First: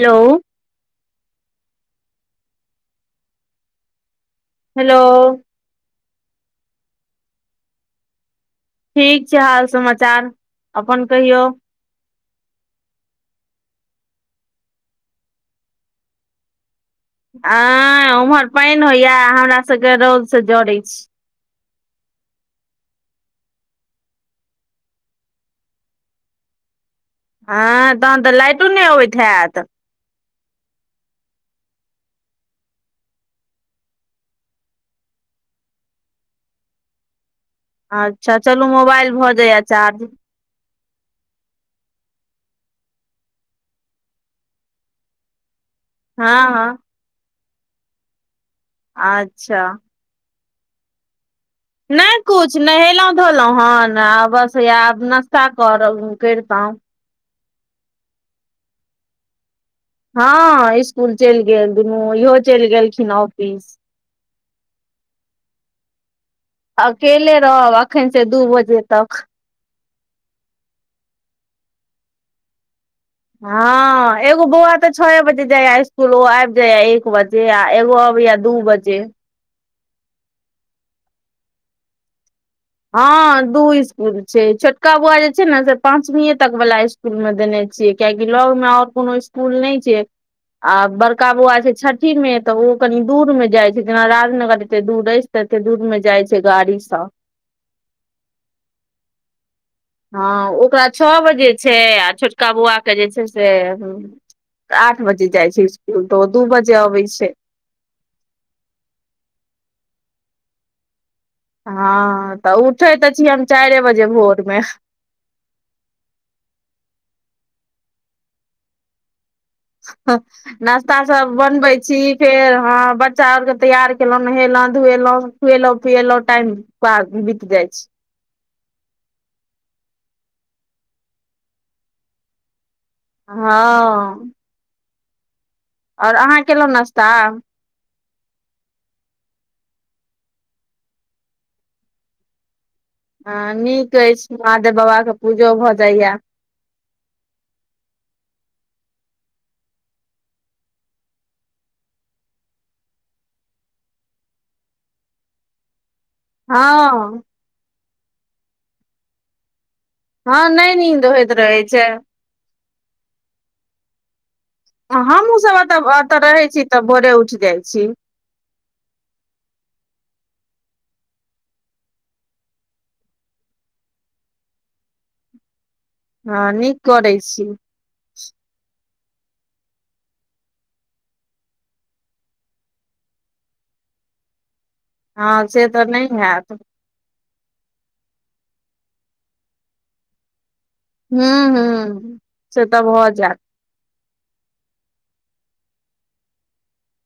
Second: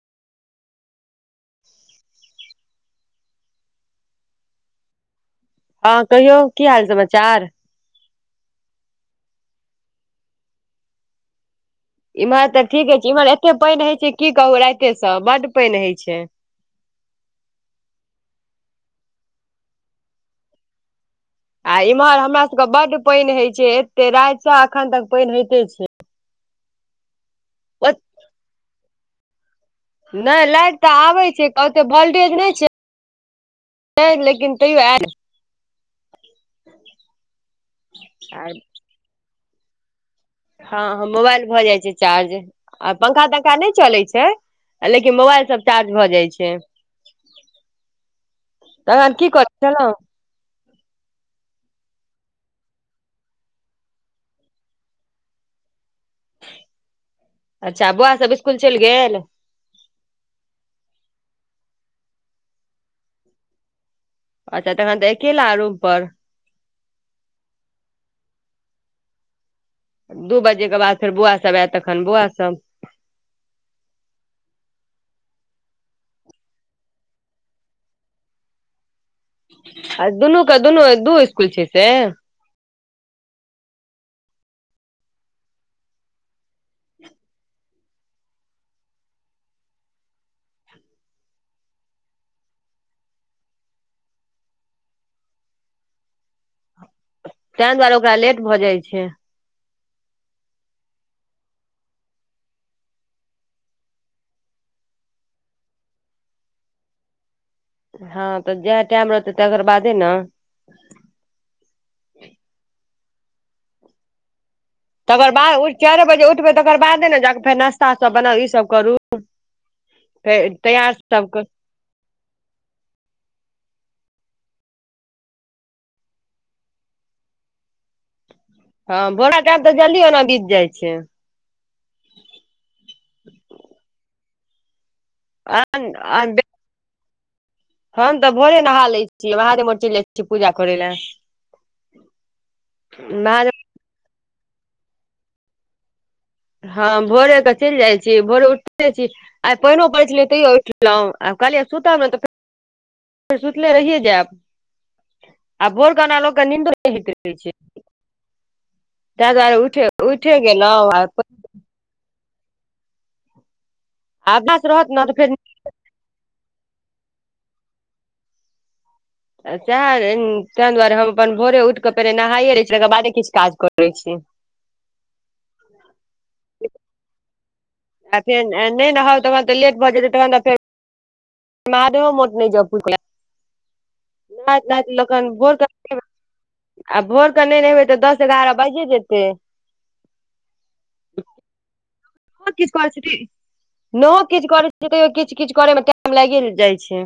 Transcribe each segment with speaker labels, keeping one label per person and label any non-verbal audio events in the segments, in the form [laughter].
Speaker 1: Hello hello
Speaker 2: हँ कहियौ की हाल समाचार
Speaker 1: ठीक छै हाल समाचार अपन कहियौ
Speaker 2: इम्हर तऽ ठीके छै इम्हर एते पानि हेय छै की कहू राइते से बड्ड पानि होय छै
Speaker 1: आ उम्हर पानि होइये हमरा सबके रौद से जड़ैत छी
Speaker 2: आ इम्हर हमरा सब के बड्ड पानि हय छै एते रातिसँ अखन तक पानि होेते छै
Speaker 1: हँ तहन तऽ लाइटो नय अबैत हेत
Speaker 2: नय लाइट तऽ आबै छै कते वोल्टेज नय छै छै लेकिन तैयो आएल
Speaker 1: अच्छा
Speaker 2: आयल
Speaker 1: चलु मोबाइल भऽ जाइए चार्ज
Speaker 2: हँ हँ मोबाइल भऽ जाइ छै चार्ज आ पंखा तंखा नय चलै छै लेकिन मोबाइल सब चार्ज भऽ जाइ
Speaker 1: हँ
Speaker 2: छै
Speaker 1: हँ
Speaker 2: तखन की
Speaker 1: अच्छा
Speaker 2: करैै छलहुँ
Speaker 1: नय कुछ नहेलौं धोलौं हन आ बस नास्ता कर करितौं
Speaker 2: अच्छा बौआ सब इसकुल चलि गेल
Speaker 1: हँ इसकुल चलि गेल दुनू इहो चलि गेलखिन ऑफिस
Speaker 2: अच्छा तखन तऽ अकेला रूम पर
Speaker 1: अकेले रहब अखैन से दू बजे तक
Speaker 2: दू बजे के बाद फेर बौआ सब आयत तखन बौआ सब
Speaker 1: हँ एगो बौआ तऽ छओ बजे जाया इसकुल ओ आबि जाइये एक बजे जे आ एगो अबैये दू बजे
Speaker 2: आ दुनू के दुनू दू इसकुल छै से
Speaker 1: हँ दू इसकूल छै छोटका बौआ जे छै ने से पांचवीए तक वाला स्कूल इसकुल मे देने छियै कियकि लग मे आओर कोनो इसकुल नय छै आ बड़का बौआ छै छठि मे तऽ ओ कनि दूर मे जाय छै जेना राजनगर एते दूर अछि तते दूर मे जाय छै गाड़ी सा
Speaker 2: तैं दुआरे ओकरा लेट भऽ जाइ छै
Speaker 1: हँ ओकरा छओ बजे छै आ छोटका बौआके जे छै से आठ बजे जाइ छै इसकुल तऽ ओ दू बजे अबै छै
Speaker 2: हँ तऽ जएह टाइम रहतै तकर बादे ने
Speaker 1: हँ तऽ उठे तऽ छी हम चारि बजे भोर मे
Speaker 2: तकर बाद उ चार बजे उठबै तकर बादे ने जाकऽ फेर नाास्ता सब बनाउ ई सब करू फेर तैयार
Speaker 1: नास्ता सब
Speaker 2: करू
Speaker 1: बनबै छी फेर हँ बच्चा आर के तैयार केलॅं नहेलौं धुएलौं खुएलौं पियएलौं टाइम पाग बीति जाइ छै
Speaker 2: हँ बोरा गाम तऽ जल्दी ओना बीत जाइ छै
Speaker 1: हँ
Speaker 2: आ [inaudible]
Speaker 1: ओर अहाँ केलौं नश्ता
Speaker 2: हम तऽ भोरे नहा लै छियै वहारेमे चलि जाय छियै पूजा करै लए
Speaker 1: हँ
Speaker 2: महादेव
Speaker 1: नीक अछि महादेव बाबाके पूजो भऽ जाइए
Speaker 2: हँ भोरे के चलि जाइ छी भोरे उठे छी आइ पहिनो पड़ै छलै तैयो उठलौं कहलियै सुतब ने सुतले रहिये जैब आ भोर के ओना लोकके नीन्दो नीक
Speaker 1: हँ
Speaker 2: रहै छै तैं दुआरे उइठे उइठे
Speaker 1: हँ नय नींद
Speaker 2: गेलौं
Speaker 1: होइत रहै छै
Speaker 2: आब
Speaker 1: हमहूँ सब एतऽ एतऽ रहै छी तऽ भोरे उठ जाइ छी
Speaker 2: सह ताहि दुआरे हम अपन भोरे उठि कऽ पहिने नहाइए लै छी तकर बादे किछु काज करैत छी
Speaker 1: हँ नीक करै छी
Speaker 2: आ फेर नहि हउ तह तऽ लेट भज जेतै तऽ फ माहादेवो मठ नहि जॉ पूजा करलय [unintelligible] आ
Speaker 1: हँ
Speaker 2: भोरकेऽ
Speaker 1: से तऽ नय हैत
Speaker 2: नहि रहबै तऽ दस एगारह बाजि जेतै
Speaker 1: हू हू
Speaker 2: बहुत किछु करै छथि नहो किछु करैत छै तैयो किछु किछु करे मे टाइम लागि जाइ छै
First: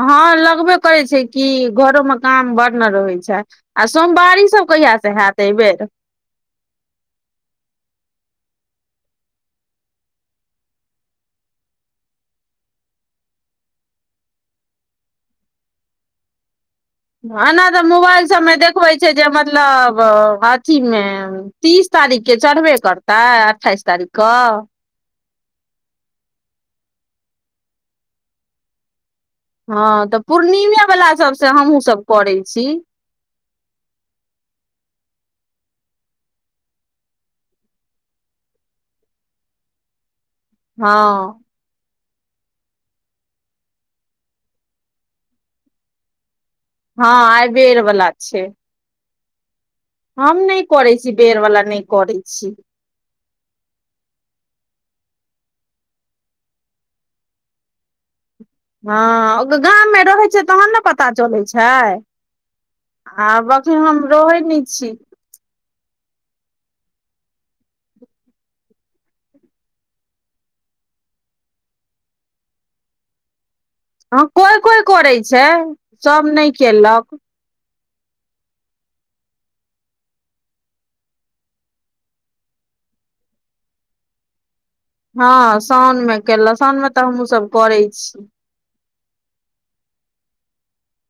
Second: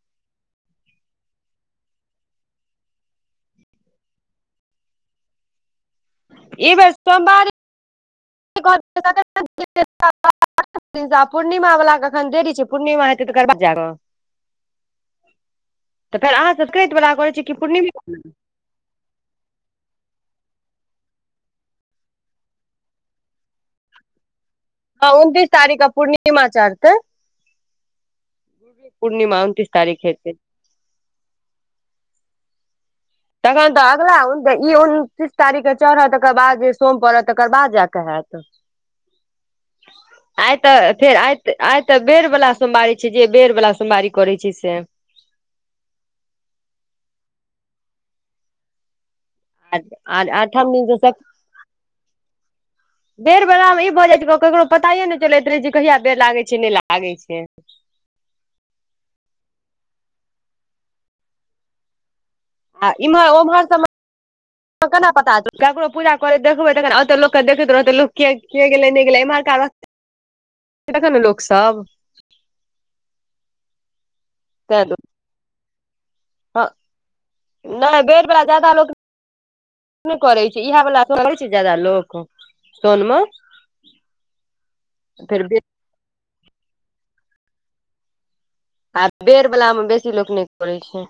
Speaker 1: हँ लगबे करै छै कि घरो मऽ काम बड़ ने रहै छै आ सोमवारी सब कहिया सँ हयत एहिबेर
Speaker 2: ई बे सोमवारी [unintelligible] पूर्णिमा वला तऽ एखन देरी छै पूर्णिमा हेतै तकर बाद जाय कऽ तऽ फेर अहाँ सब चैथ वला करैत छी कि पूर्णिमा
Speaker 1: होइ छै जे मतलब अथी मे तीस तारीख के चढ़बे करताै अठाइस तारीख कऽ
Speaker 2: हँ उनतीस तारीखके पूर्णिमा चढ़तै पूर्णिमा तारीख
Speaker 1: हँ तऽ
Speaker 2: हेतै
Speaker 1: पूर्णिमे वला सबसँ हमहुँ सब करै छी
Speaker 2: तखन तऽ अगिला ई उनतीस तारीख के चढ़त तकर बाद जे सोम पड़त तकर बाद जााकऽ हयैतत [inaudible]
Speaker 1: [inaudible]
Speaker 2: आइ तऽ
Speaker 1: हँ
Speaker 2: फेर आइ आइ तऽ बेर वाला सोमवारी छै जे बेर वाला सोमवारी करैत छै से
Speaker 1: हँ आइ बेर वला छै
Speaker 2: [unintelligible]
Speaker 1: हम नहि
Speaker 2: आठम
Speaker 1: करै
Speaker 2: दिन से
Speaker 1: छी बेर वला नहि करै छी
Speaker 2: बेर वला मे ई भऽ जाइत केकरो पताये ने चलैत रहे जे कहिया बेर लागै छै नहि लागे छै
Speaker 1: हँ ओ गाममे रहै छै तहन नऽ पता चलैत छै
Speaker 2: आ इम्हर
Speaker 1: आब
Speaker 2: ओम्हर
Speaker 1: अखन
Speaker 2: सब
Speaker 1: हम रहै नहि छी
Speaker 2: केना पता ककरो पूजा कर देखबै तखन ओते लोकके देखैतत लोक के गेलै नहि गेलै एमहरका लोक सब
Speaker 1: हँ कोइ कोइ
Speaker 2: तैं
Speaker 1: करै छै सब नहि
Speaker 2: हँ
Speaker 1: केलक
Speaker 2: नहि बेर बला जादा लोक नहि करै छै इहा बला करे छै जादा लोक सोनमे
Speaker 1: हँ साउओनमे केलक साउनमे तऽ हमहूँ सब करै छी
Speaker 2: आ बेर वला मऽ बेसी लोक नहि करै छै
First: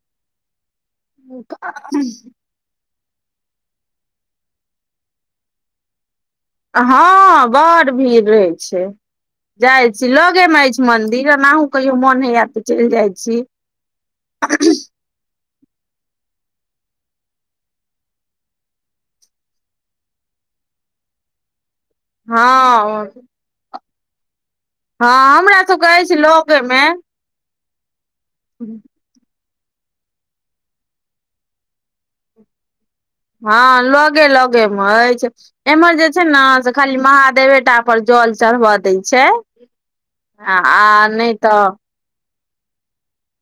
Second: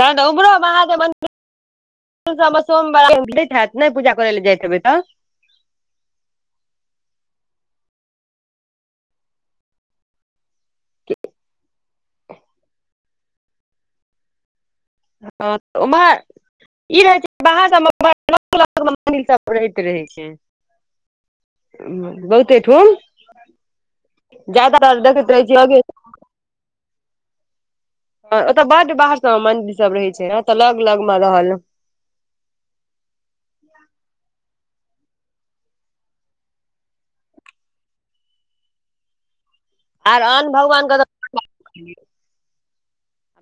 Speaker 2: ते नऽ ओहमरो मंदिर सब मऽ सोमवारी में भिड़ हेयत नहि पूजा करै ल जाइतबै तऽ
Speaker 1: हँं बड़ भीड़ रहे छै जाय छी लगे मे अछी मंन्दिर आनाहु कहियो मोन होयऽ तऽ चलि जाइ छी
Speaker 2: हँ तऽ ओम्हर ई रहे छै बाहर सबमे मऽ सब रहैत रहै छै
Speaker 1: हँ
Speaker 2: बहुते ठुम ज्यादातर
Speaker 1: हँ
Speaker 2: देखैत रहै छियै
Speaker 1: हमरा
Speaker 2: लगे
Speaker 1: सबके अछि लगे मे
Speaker 2: ओतय बड्ड बाहर सब मे मंदिर सब रहे छै ने ओतऽ लग लग मे रहल
Speaker 1: हँ लगे लगे मे अछि एम्हर जे छै ने से खाली महादेवे टा पर जल चढ़बऽ दै छै
Speaker 2: आर आन
Speaker 1: आ
Speaker 2: भगवान के
Speaker 1: नय तऽ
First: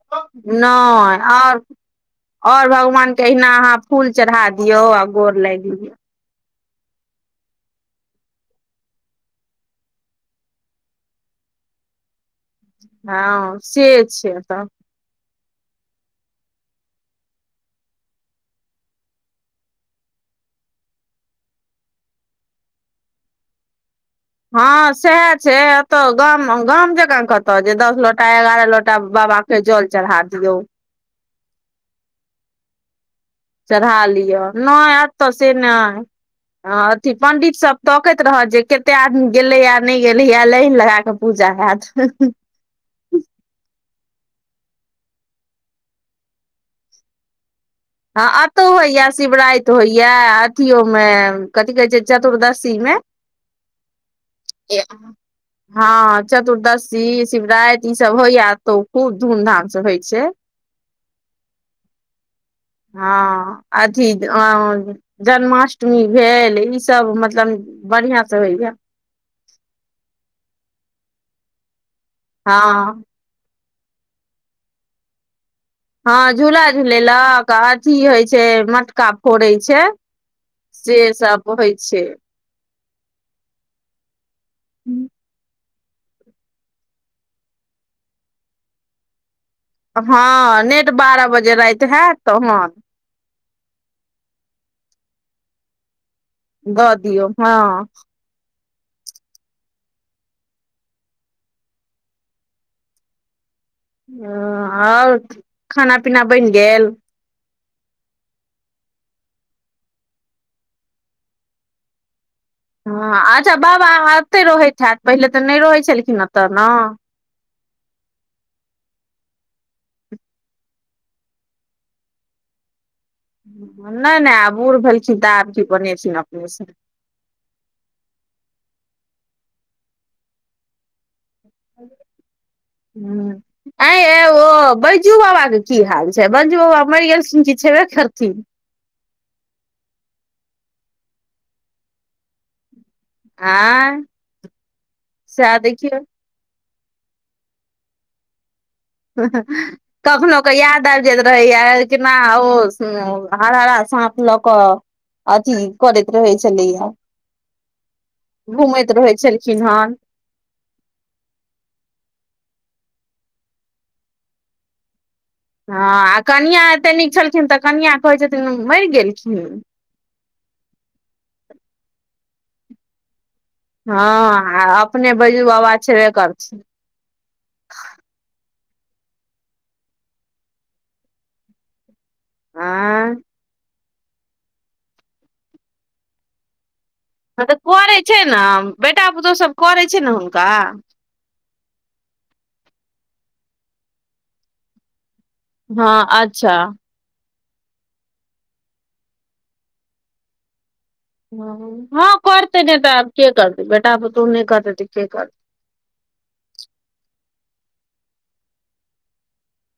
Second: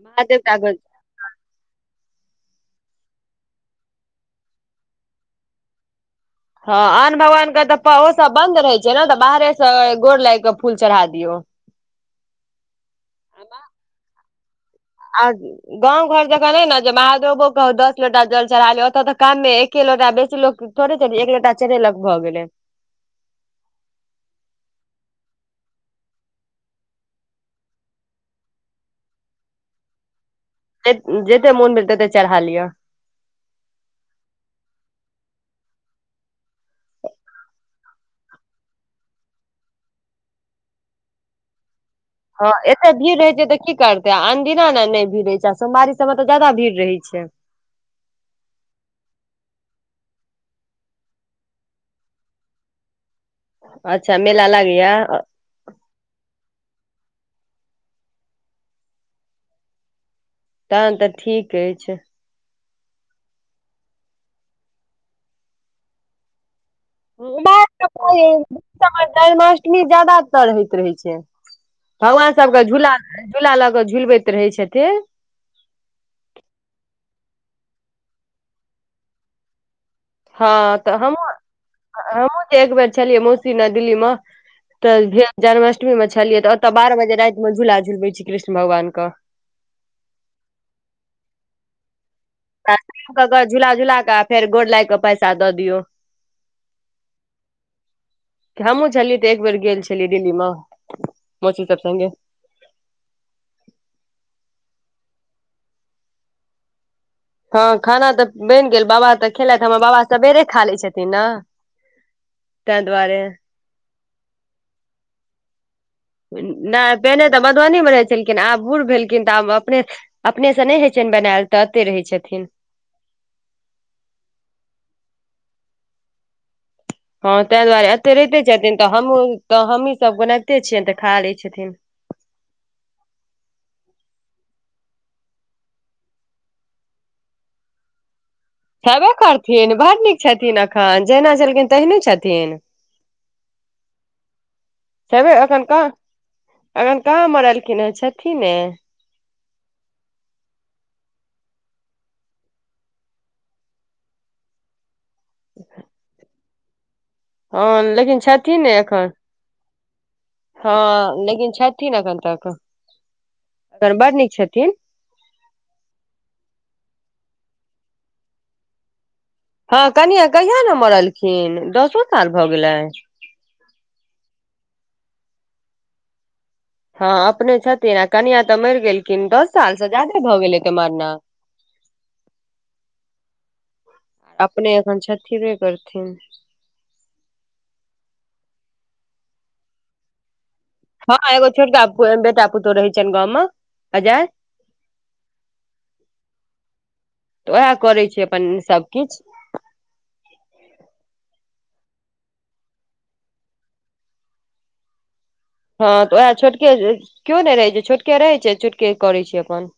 Speaker 2: महादेव टा के
Speaker 1: नय आओर आओर भगवान के अहिना अहाँ फूल चढ़ा दियौ आ गोर लाग लियौ
Speaker 2: हँ आन भगवान के तऽ ओ सब बंन्द रहे छै ने तऽ बाहरे से गोर लागि क फूल चढ़ा दियौ
Speaker 1: हँ से छै तऽ
Speaker 2: आ [inaudible] गाँंव घर जेकाँ नय न जे महादेवो के दस लोटा जल चढ़ा ले ओतऽ तऽ कामे एके लोटा बेसि लोक थोड़े थोड़े एक लोटा चारेेलग भऽ गेलै
Speaker 1: हँ सएह छै एतऽ गाम गाम जकाँ कतऽ जे दस लोटा एगारह लोटा बाबा। जल चरहा दीयौ।
Speaker 2: जेते मोन भेल तते चढ़ा लिअ।
Speaker 1: चढ़ा लिअ नय अतऽ से नय हँ अथी पंडित सब तकैत रहत जे कतेक आदमी गेलैए नय गेलैये लाइन लगा क। पूजा हैत।
Speaker 2: हँ एते भीड़ रहै छै तऽ की करतै आ अन दिना ने नय भीड़ रहै छै आ सोमवारी सबमे तऽ जादा भीड़ रहै छै।
Speaker 1: हँ अतौ होइये शिवराति होइये अथियो मे कथि कहै छै चतुर्दशी मे। [inaudible]
Speaker 2: अच्छा मेला लागैये
Speaker 1: हँ चतुर्दशी शिवराति ई सब होइया अतउ खूब धूम धाम से होइ छै।
Speaker 2: तहन तऽ ठीक अछि।
Speaker 1: हँ अथी जन्माष्टमी भेल ई। तब मतलब बढ़ियाँ से होइए।
Speaker 2: जन्माष्टमी जादातर होइत रहै छै भगवान सबके झूला।
Speaker 1: हँ
Speaker 2: झूला लऽ कऽ झुलबैत रहै छथिन।
Speaker 1: हँ झूला झूलेलक अथि होइ छै मटका फोड़ै छै।
Speaker 2: हँ तऽ
Speaker 1: से
Speaker 2: हमहूँ
Speaker 1: सब होइ छै।
Speaker 2: हमहूँ एक बेर छलिये मौसी लग दिल्लीम। तऽ जन्माष्टमी मे छलियै तऽ ओतऽ बारह बजे राति मे झूला झुलबै छी कृष्ण भगवान कऽ
Speaker 1: हँ नेट बारह बजे राति हैत तहन।
Speaker 2: कऽ कऽ झूला झुला कऽ फेर गोर लागि कऽ पैसा दऽ दियौ।
Speaker 1: दऽ दियौ हँ।
Speaker 2: हमहुँ छलियै तऽ एक बेर गेल छलिय दिल्ली मऽ मौसी सब संगे।
Speaker 1: ओ आओर खाना पीना बनि गेल।
Speaker 2: हँ खाना तऽ बनि गेल बाबा तऽ खेलथि हमर बाबा सबेरे खा लै छथिन न।
Speaker 1: हँ अच्छा बाबा एतै रहैत हैत पहिले तऽ नय रहै छेलखिन
Speaker 2: नय पहिने तऽ मधुबनी मे रहै छेलखिन आब बूढ़ भेलखिन तऽ आब अपने। अपने से नय होइ छनि बनेल तऽ अतै रहै छथिन।
Speaker 1: नय नय आब बूढ़ भेलखिन तऽ आबकी बनेथिन अपने से।
Speaker 2: हँ तैं दुआरे एतै रहिते छथिन तऽ हमहूँ तऽ हमहीं सब बनैबते छियनि तऽ खा लै छथिन।
Speaker 1: हूँ। आंय यै ओ बैजू बाबा के की हाल छै बैजू बाबा मरि गेलथिन की छेबे करथिन।
Speaker 2: छेबे करथिन बड़ नीक छथिन अखन जहिना छलखिन तेहने छथिन
Speaker 1: आँय
Speaker 2: छैबे
Speaker 1: सएह
Speaker 2: एखन कहाँ
Speaker 1: देखियौ
Speaker 2: अखन कहाँ मरलखिन हन छथिने
Speaker 1: [unintelligible] कखनो कऽ याद आबि जाइत रहैय केना ओ हरहरा साँप लऽ कऽ अथी करैत रहै छेलै या
Speaker 2: हँ लेकिन छथिने
Speaker 1: घुमैत
Speaker 2: एखन
Speaker 1: रहै छलखिन हन
Speaker 2: हँ लेकिन छथिन अखन तक अखन बड नीक छथिन
Speaker 1: हँ आ कनिआ एते नीक छलखिन तऽ कनिआ कहै छथिन मरि गेलखिन
Speaker 2: हँ कनिआ कहिया नम मरलखिन दसो साल भऽ गेलै
Speaker 1: हँ आ अपने बैजू बाबा छेबे करथिन
Speaker 2: हँ अपने छथिन आ कनिया तऽ मैर गेलखिन दस साल से जादे भऽ गेल हेते मरना
Speaker 1: आँ
Speaker 2: अपने एखन छतिबे करथिन
Speaker 1: हँ तऽ करै छै नय बेटा पुतौह सब करै छै नय हुनका
Speaker 2: हँ एगो छोटका बेटा पुतहू रहै छैन गाँव मऽ अजय
Speaker 1: हँ अच्छऽ
Speaker 2: तऽ ओहै करै छै अपन सभकिछ
Speaker 1: हँ हँ करतै नय तऽ आब केँ करतै बेटा पुतौह नय करतै तऽ केँ करतै
Speaker 2: हँ तऽ ओहै छोटकेँ किओ नय रहै छै छोटकेँ रहै छै छोटकेँ करै छै अपन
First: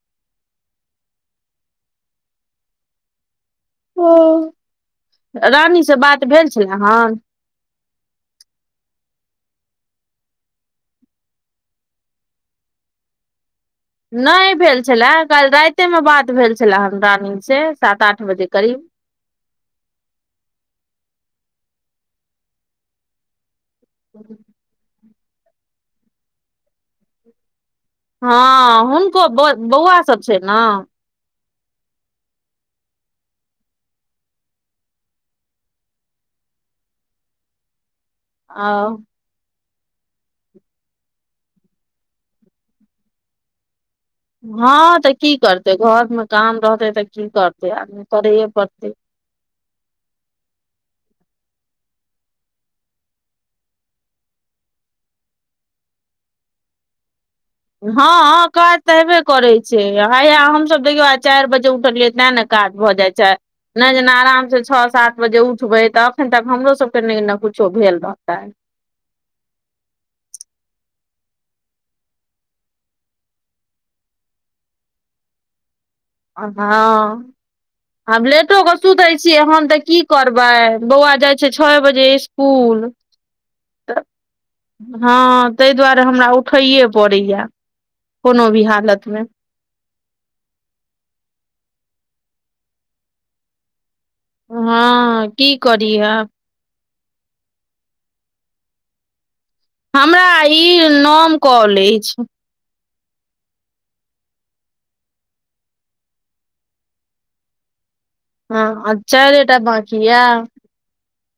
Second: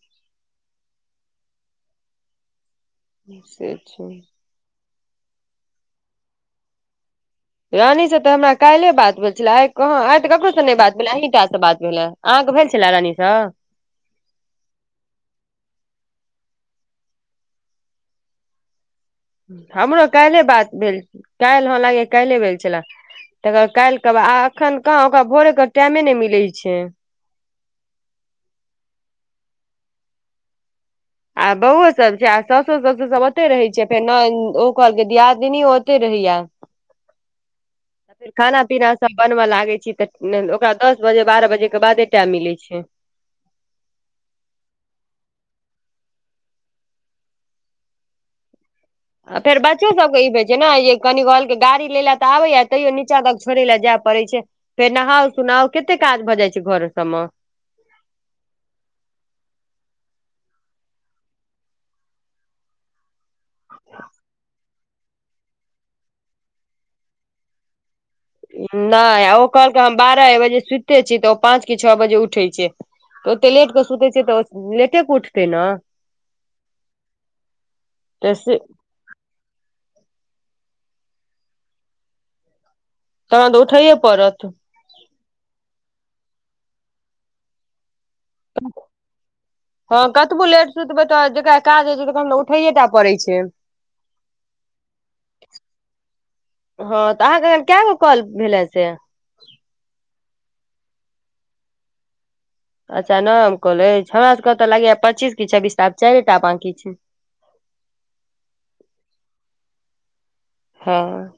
Speaker 1: [inaudible]
Speaker 2: हुँ से छै
Speaker 1: हँ रानीसँ बात भेल छलै हन
Speaker 2: रानी सऽ तऽ हमरा काइले बात भेल छले आइ कहाँ आइ तऽ ककरो सऽ नय बात भेले अहाँ टा सँ बात भेलैे अहाँकेँ भेल छलै रानीसँ
Speaker 1: नय भेल छेला काइल राइते मऽ बात भेल छेला हमरा सेँ सात आठ बजे करीब
Speaker 2: हमरो काइल बात भेल काइल ह लागै यऽ काइले भेल छलै तकर बाद काइल तब आ एखैन कहाँ ओकरा भोरे कऽ टाइमे नय मिलै छै
Speaker 1: हँ हुनको बऽ बौआ सब छै नऽ
Speaker 2: आ बौओ सब छै आ सौसो - ससुर सब ओते रहै छै फेर नऽ ओ कहलकै दियादिनी ओ ते रहैय
Speaker 1: [inaudible]
Speaker 2: आ फेर खाना
Speaker 1: आ
Speaker 2: पीना सब बनबऽ लागे छी तऽ ओकरा दस बजे बारह बजे कऽ बादे टाइम मिले छै
Speaker 1: हँ तऽ की करतै घरमे काम रहतै तऽ की करतै आदमी करैए पड़तै
Speaker 2: आ फेर बच्चो सबके ई होइ छै नऽ जे कनी कहलक गाड़ी लै लऽ तऽ आबै यऽ तैयो नीचा तक छोड़ै लऽ जाय पड़ै छै फेर नहाउ सुनाउ केत्ते काज भऽ जाइ छै घर सब मऽ
Speaker 1: हँ काज तऽ हेबे करैत छै हेयै हमसभ देखियौ आ चाइर बजे उठलियै तैँ नऽ काज भऽ जाइ छै नय जेना आराम सँ छ सात बजे उठबै तऽ अखैन तक हमरो सबके नय नऽ कुछो भेल रहतै
Speaker 2: नय ओ कहलकै हम बारह अर बजे सुत्ते छी तऽ ओ पाँच कऽ छओ बजे उठै छै तऽ ओते लेट कऽ सुतै छै तऽ लेटे कऽ उठतै नऽ
Speaker 1: अ हँ हम
Speaker 2: तऽ से
Speaker 1: लेटो कऽ सुतै छियै हम तऽ की करबै बौआ जाय छै छए बजे इस कूल
Speaker 2: तहन उठैये
Speaker 1: तऽ
Speaker 2: पड़त
Speaker 1: हँ तै दुआरे हमरा उठैए पड़ैये कोनो भी हालतमे
Speaker 2: हँ कतबो लेट सुतबै तऽ जेकरा काज होइ छै तखन तऽ उठैेये टा पड़ै छै
Speaker 1: हँ की करी आब
Speaker 2: हँ तऽ अहाँके अखन कैगो कॉल भेले से
Speaker 1: हमरा ई नौम कॉल अछि
Speaker 2: अच्छा नौम कॉल अछि हमरा सबके तऽ लागैये पच्चीस की छब्बीस टा आब चाइरेटा बांकी छै
Speaker 1: हँ आ चाइरेटा बाँकि ये
Speaker 2: हँ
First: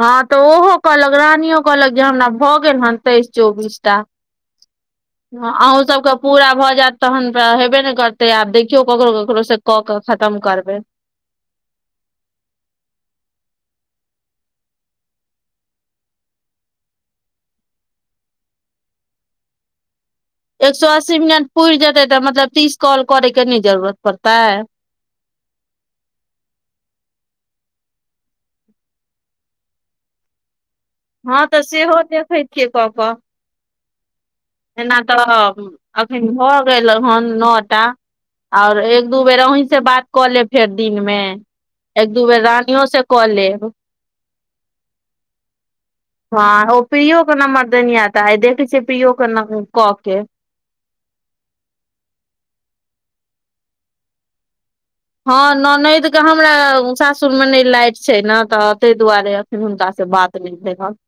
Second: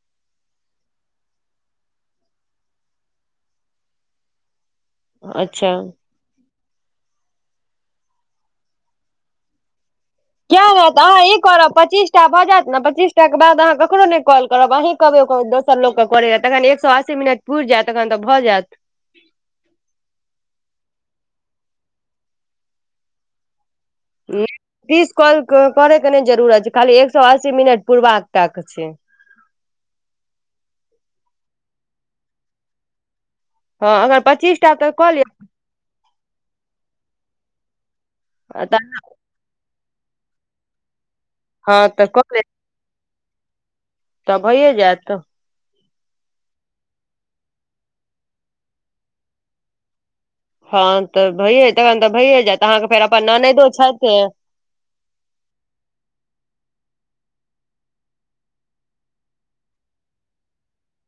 Speaker 1: हँ तऽ ओहो कहलक रानियो कहलक जँ हमरा भऽ गेल हन तैइस चौबीस टा हँ
Speaker 2: अच्छा
Speaker 1: अहूँ सभके पूरा भऽ जाएत तहन तऽ हेबे नय करतै आब देखियौ ककरो ककरोसँ कऽ कऽ खतम करबै
Speaker 2: तऽ अहाँ ई करब पच्चीसटा भऽ जायत न पच्चीसटा कऽ बाद अहाँ ककरो नर कॉल करब अहीँ कहबै लोक कऽ करैय तखन एकसो अस्सी मिनट पुइर जायत तखन तऽ भऽ जायत
Speaker 1: एक सो अस्सी मिनट पुइर जेतै तऽ मतलब तीस कॉल करे कऽ नय जरूरत पड़तै
Speaker 2: तीस कॉल करै कऽ नय जरूरत छै खाली एकसो अस्सी मिनट पुरबाक टाक छै
Speaker 1: हँ तऽ सेहो देखैत छियै कऽ कऽ
Speaker 2: हँ अगर पचीस
Speaker 1: एना तऽ अखन भऽ गेलौ हन नौ टा आओर एक दू बेर अहीं से बात कऽ लेब फेर दिनमे
Speaker 2: हँ तऽ
Speaker 1: एक
Speaker 2: कऽ
Speaker 1: दू बेर
Speaker 2: लेब
Speaker 1: रानियो से कऽ लेब
Speaker 2: तऽ भइए जायत
Speaker 1: हँ ओ पियो कऽ नंबर देनिये तऽ आय देखै छियै पियो कऽ नाम कऽ कऽ
Speaker 2: हँ तऽ भैये तखन तऽ भैयए जायत अहाँके फेर अपन ननैदो छथि
Speaker 1: हँ ननैद के हमरा सासुर मे नय लाइट छै नय तऽ तैय दुआरे हुनका से बात नै भेल हन